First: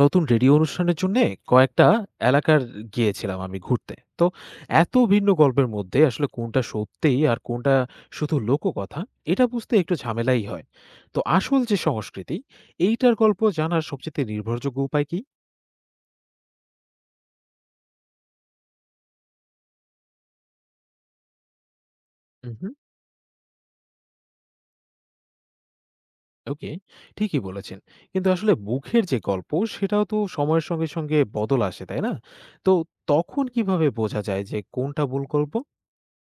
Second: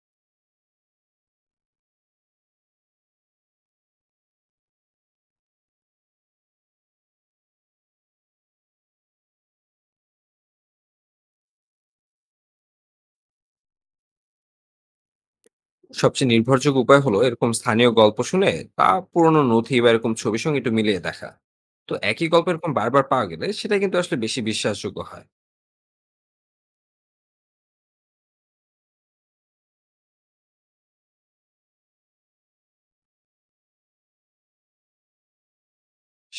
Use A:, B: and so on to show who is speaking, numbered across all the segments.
A: নতুন রেডিও অনুষ্ঠানের জন্যে কয়েকটা এলাকার গিয়েছিলাম আমি ঘুরতে। তো এত ভিন্ন গল্পের মধ্যে আসলে কোনটা সত্যি আর কোনটা শুধু লোককথা, এটা বুঝতে একটু ঝামেলাই হয়। তো আসল যে সংস্কৃতি, এইটার গল্প জানার সবচেয়ে নির্ভরযোগ্য উপায় কি?
B: সবচেয়ে নির্ভরযোগ্য উপায় হলো এরকম স্থানীয় গল্প শুনে বা পুরোনো নথি বা এরকম ছবির সঙ্গে একটু মিলিয়ে দেখা। তো একই গল্প এরকম
A: হুম।
B: বারবার পাওয়া গেলে সেটা কিন্তু আসলে বেশি বিশ্বাসযোগ্য হয়।
A: ওকে, ঠিকই বলেছেন। কিন্তু আসলে মুখের যে গল্প, সেটাও তো সময়ের সঙ্গে, সঙ্গে বদল আসে, তাই না? তো তখন কিভাবে বোঝা যায় যে কোনটা মূল গল্প?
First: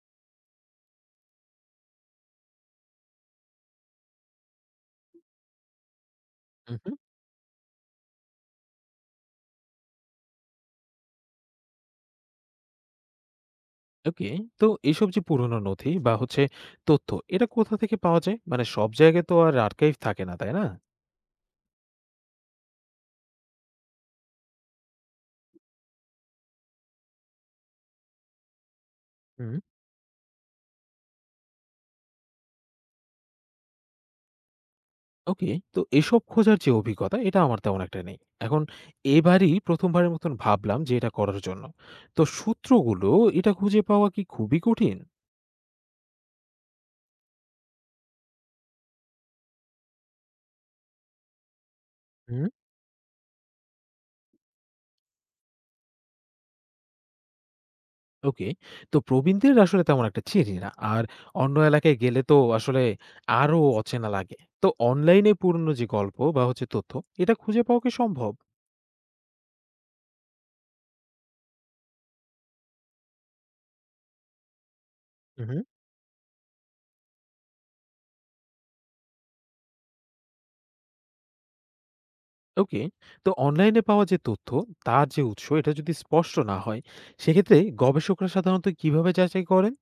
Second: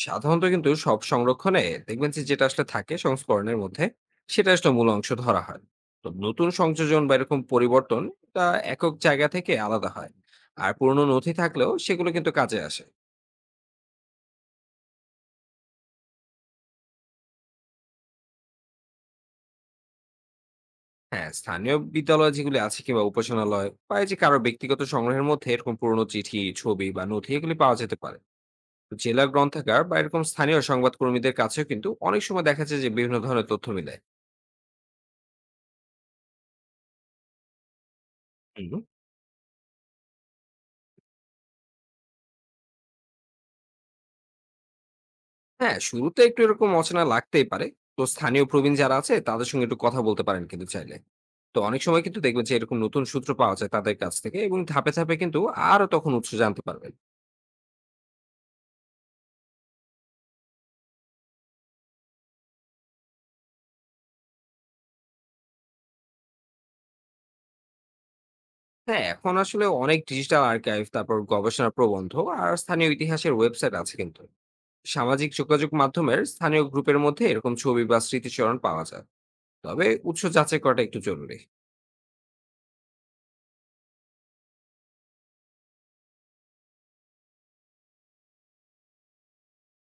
B: সাধারণত কিন্তু সব সংরক্ষণে দেখবেন যে যেটা আসলে থাকে সংস্করণের মধ্যে, সেটা আসলে মূল অংশ ধরা হয়। তো নতুন সংযোজন বা এরকম পরিবর্তন, এটা একক জায়গা থেকে আলাদা হয়। আর পুরোনো নথি থাকলেও সেগুলো কিন্তু কাজে আসে।
A: ওকে। তো এইসব যে পুরোনো নথি বা হচ্ছে তথ্য, এটা কোথা থেকে পাওয়া যায়? মানে সব জায়গায় তো আর আর্কাইভ থাকে না, তাই না?
B: হ্যাঁ, স্থানীয় বিদ্যালয় যেগুলি আছে কিংবা উপাসনালয় বা এই যে কারো ব্যক্তিগত সংগ্রহের মধ্যে এরকম পুরোনো চিঠি, ছবি বা নথি এগুলি পাওয়া যেতে পারে। জেলা
A: হুম।
B: গ্রন্থাগার বা এরকম স্থানীয় সংবাদ কর্মীদের কাছেও কিন্তু অনেক সময় দেখা যায় যে বিভিন্ন ধরনের তথ্য মিলে।
A: ওকে। তো এসব খোঁজার যে অভিজ্ঞতা, এটা আমার তেমন একটা নেই। এখন
B: হুম।
A: এবারই ১ম বারের মতন ভাবলাম যে এটা করার জন্য। তো সূত্রগুলো এটা খুঁজে পাওয়া কি খুবই কঠিন?
B: হ্যাঁ, শুরুতে একটু এরকম অচেনা লাগতেই পারে। তো স্থানীয় প্রবীণ যারা আছে তাদের সঙ্গে একটু কথা বলতে পারেন কিন্তু চাইলে। তো অনেক সময় কিন্তু
A: হুম।
B: দেখবেন যে এরকম নতুন সূত্র পাওয়া যায় তাদের কাছ থেকে এবং ধাপে ধাপে কিন্তু আরো তখন উৎস জানতে পারবেন।
A: ওকে। তো প্রবীণদের আসলে তেমন একটা চিনি না। আর অন্য এলাকায় গেলে তো আসলে আরো অচেনা লাগে। তো অনলাইনে পুরনো যে গল্প বা হচ্ছে তথ্য, এটা খুঁজে পাওয়া কি সম্ভব?
B: হ্যাঁ, এখন আসলে অনেক ডিজিটাল আর্কাইভ, তারপর গবেষণা প্রবন্ধ আর স্থানীয় ইতিহাসের ওয়েবসাইট আছে কিন্তু। সামাজিক
A: হুম।
B: যোগাযোগ মাধ্যমের স্থানীয় গ্রুপের মধ্যে এরকম ছবি বা স্মৃতিচরণ পাওয়া যায়। তবে উৎস যাচাই করাটা একটু জরুরি।
A: ওকে। তো অনলাইনে পাওয়া যে তথ্য, তার যে উৎস এটা যদি স্পষ্ট না হয়, সেক্ষেত্রে গবেষকরা সাধারণত কিভাবে যাচাই করেন?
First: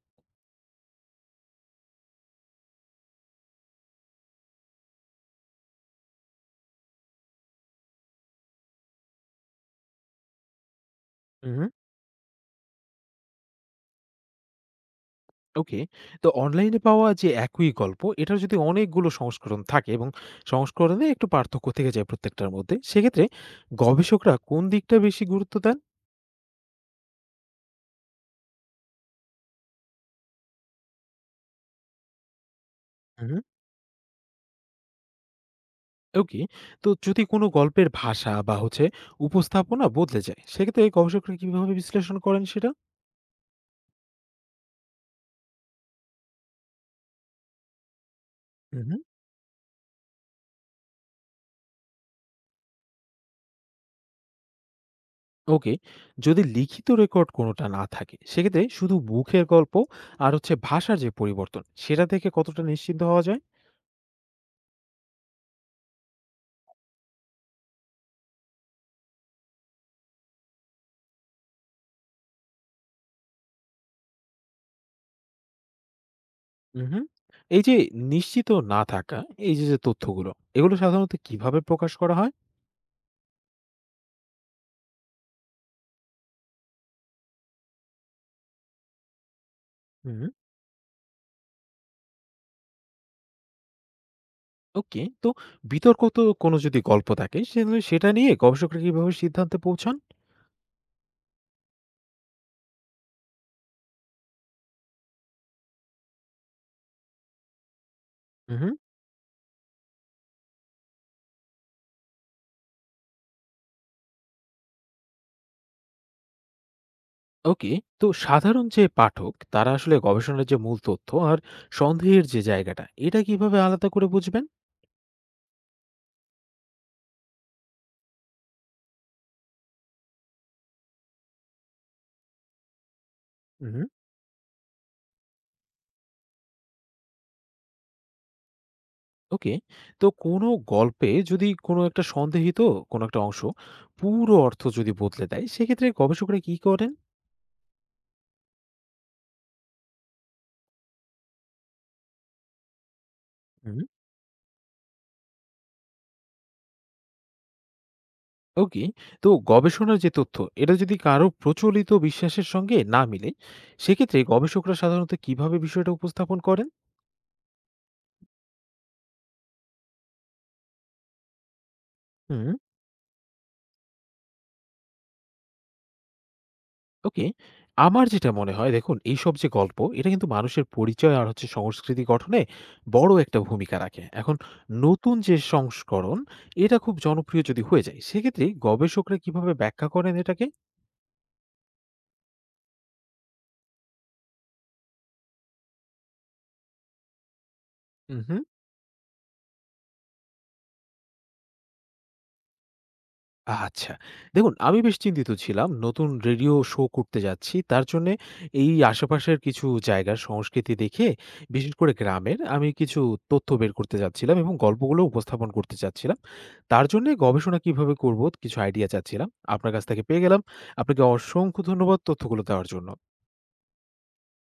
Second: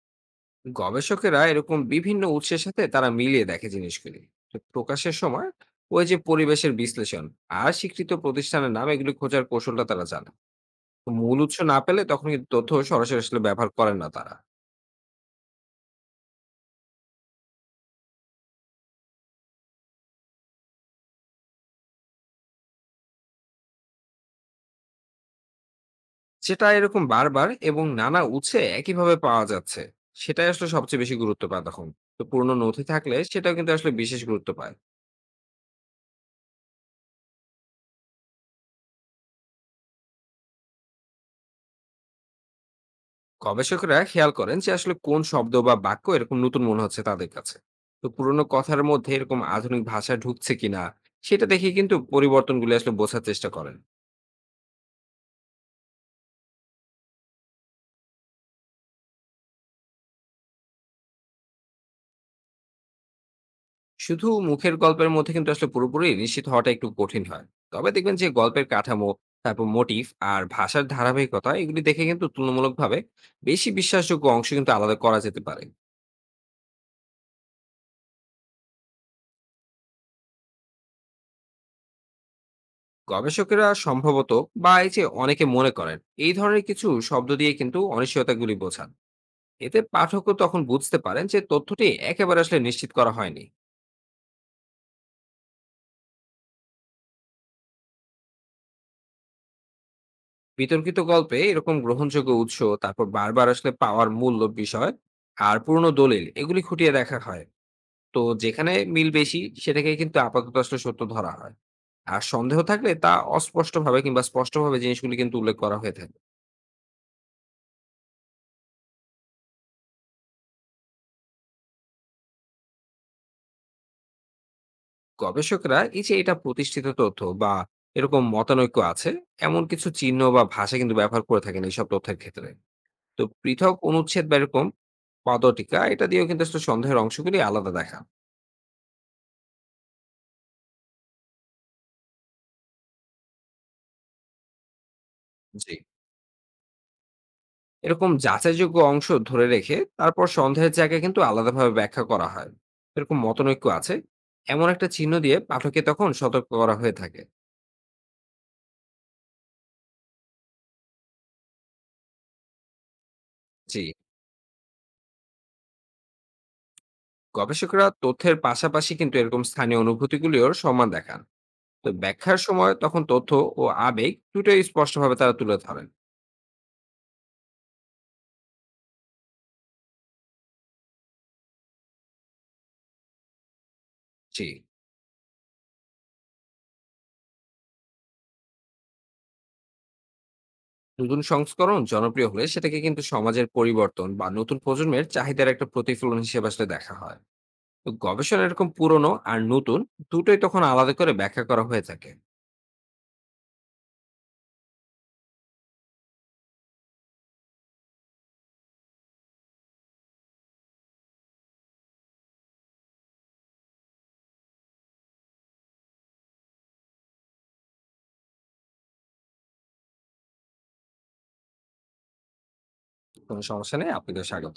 B: গবেষকেরা এরকম বিভিন্ন উৎসের সাথে তারা মিলিয়ে দেখে জিনিসগুলি। তো প্রকাশের সময়, ওই যে পরিবেশের বিশ্লেষণ আর স্বীকৃত প্রতিষ্ঠানের নাম, এগুলি খোঁজার কৌশলটা তারা জানে। তো মূল উৎস
A: উহু,
B: না পেলে তখন কিন্তু তথ্য সরাসরি আসলে ব্যবহার করেন না তারা।
A: ওকে। তো অনলাইনে পাওয়া যে একই গল্প, এটার যদি অনেকগুলো সংস্করণ থাকে এবং সংস্করণে একটু পার্থক্য থেকে যায় প্রত্যেকটার মধ্যে, সেক্ষেত্রে গবেষকরা কোন দিকটা বেশি গুরুত্ব দেন?
B: যেটা এরকম বারবার এবং নানা উৎসে একইভাবে পাওয়া যাচ্ছে সেটাই আসলে সবচেয়ে বেশি গুরুত্ব পায় তখন। তো পুরনো নথি থাকলে
A: উহু,
B: সেটাও কিন্তু আসলে বিশেষ গুরুত্ব পায়।
A: ওকে। তো যদি কোনো গল্পের ভাষা বা হচ্ছে উপস্থাপনা বদলে যায়, সেক্ষেত্রে গবেষকরা কিভাবে বিশ্লেষণ করেন সেটা?
B: গবেষকরা খেয়াল করেন যে আসলে কোন শব্দ বা বাক্য এরকম নতুন মনে হচ্ছে তাদের কাছে। তো পুরোনো কথার
A: উহু।
B: মধ্যে এরকম আধুনিক ভাষা ঢুকছে কিনা সেটা দেখে কিন্তু পরিবর্তনগুলি আসলে বোঝার চেষ্টা করেন।
A: ওকে। যদি লিখিত রেকর্ড কোনোটা না থাকে সেক্ষেত্রে শুধু মুখের গল্প আর হচ্ছে ভাষার যে পরিবর্তন সেটা থেকে কতটা নিশ্চিন্ত হওয়া যায়?
B: শুধু মুখের গল্পের মধ্যে কিন্তু আসলে পুরোপুরি নিশ্চিত হওয়াটা একটু কঠিন হয়। তবে দেখবেন যে গল্পের কাঠামো, তারপর মোটিভ আর ভাষার ধারাবাহিকতা, এগুলি দেখে কিন্তু তুলনামূলকভাবে বেশি বিশ্বাসযোগ্য অংশ কিন্তু আলাদা করা যেতে পারে।
A: হুম। এই যে নিশ্চিত না থাকা, এই যে যে তথ্যগুলো এগুলো সাধারণত কিভাবে প্রকাশ করা হয়?
B: গবেষকেরা সম্ভবত বা এই যে অনেকে মনে করেন, এই ধরনের কিছু শব্দ দিয়ে কিন্তু অনিশ্চয়তাগুলি বোঝান। এতে
A: হুম।
B: পাঠকও তখন বুঝতে পারেন যে তথ্যটি একেবারে আসলে নিশ্চিত করা হয়নি।
A: ওকে। তো বিতর্ক তো কোনো যদি গল্প থাকে সেটা নিয়ে গবেষকরা কিভাবে সিদ্ধান্তে পৌঁছান?
B: বিতর্কিত গল্পে এরকম গ্রহণযোগ্য উৎস, তারপর বারবার আসলে পাওয়ার মূল্য বিষয় আর পুরনো দলিল, এগুলি খুঁটিয়ে দেখা হয়। তো যেখানে
A: হুম।
B: মিল বেশি সেটাকে কিন্তু আপাতত আসলে সত্য ধরা হয়। আর সন্দেহ থাকলে তা অস্পষ্টভাবে কিংবা স্পষ্টভাবে জিনিসগুলি কিন্তু উল্লেখ করা হয়ে থাকে।
A: ওকে। তো সাধারণ যে পাঠক তারা আসলে গবেষণার যে মূল তথ্য আর সন্দেহের যে জায়গাটা এটা কিভাবে আলাদা করে বুঝবেন?
B: গবেষকরা এই যে এটা প্রতিষ্ঠিত তথ্য বা এরকম মতানৈক্য আছে, এমন কিছু চিহ্ন বা ভাষা কিন্তু ব্যবহার করে থাকেন এইসব তথ্যের ক্ষেত্রে। তো পৃথক
A: হুম।
B: অনুচ্ছেদ বা এরকম পদটিকা, এটা দিয়েও কিন্তু আসলে সন্দেহের অংশগুলি আলাদা দেখা।
A: ওকে। তো কোনো গল্পে যদি কোনো একটা সন্দেহিত কোনো একটা অংশ পুরো অর্থ যদি বদলে দেয়,
B: জি,
A: সেক্ষেত্রে গবেষকরা কি করেন?
B: এরকম যাচাইযোগ্য অংশ ধরে রেখে তারপর সন্দেহের জায়গায় কিন্তু আলাদাভাবে ব্যাখ্যা করা হয়। এরকম মতনৈক্য
A: হুম।
B: আছে এমন একটা চিহ্ন দিয়ে পাঠককে তখন সতর্ক করা হয়ে থাকে।
A: ওকে। তো গবেষণার যে তথ্য, এটা যদি কারো প্রচলিত বিশ্বাসের সঙ্গে না মিলে,
B: জি,
A: সেক্ষেত্রে গবেষকরা সাধারণত কিভাবে বিষয়টা উপস্থাপন করেন?
B: গবেষকরা তথ্যের পাশাপাশি কিন্তু এরকম স্থানীয় অনুভূতিগুলিও সম্মান দেখান। তো ব্যাখ্যার
A: হুম।
B: সময় তখন তথ্য ও আবেগ দুটোই স্পষ্টভাবে তারা তুলে ধরেন।
A: ওকে। আমার যেটা মনে হয় দেখুন এইসব যে গল্প এটা কিন্তু মানুষের পরিচয় আর হচ্ছে সংস্কৃতি গঠনে বড় একটা ভূমিকা রাখে। এখন
B: জি,
A: নতুন যে সংস্করণ এটা খুব জনপ্রিয় যদি হয়ে যায় সেক্ষেত্রে গবেষকরা কিভাবে ব্যাখ্যা করেন এটাকে?
B: নতুন সংস্করণ জনপ্রিয় হলে সেটাকে কিন্তু সমাজের পরিবর্তন বা নতুন প্রজন্মের চাহিদার একটা প্রতিফলন হিসেবে আসলে দেখা হয়। তো
A: উহু।
B: গবেষণা এরকম পুরনো আর নতুন দুটোই তখন আলাদা করে ব্যাখ্যা করা হয়ে থাকে।
A: আচ্ছা। দেখুন আমি বেশ চিন্তিত ছিলাম। নতুন রেডিও শো করতে যাচ্ছি। তার জন্যে এই আশেপাশের কিছু জায়গার সংস্কৃতি দেখে বিশেষ করে গ্রামের আমি কিছু তথ্য বের করতে চাচ্ছিলাম এবং গল্পগুলো উপস্থাপন করতে চাচ্ছিলাম। তার জন্যে গবেষণা কিভাবে করব কিছু আইডিয়া চাচ্ছিলাম। আপনার কাছ থেকে পেয়ে গেলাম। আপনাকে অসংখ্য ধন্যবাদ তথ্যগুলো দেওয়ার জন্য।
B: কোনো সমস্যা নেই, আপনাকে স্বাগত।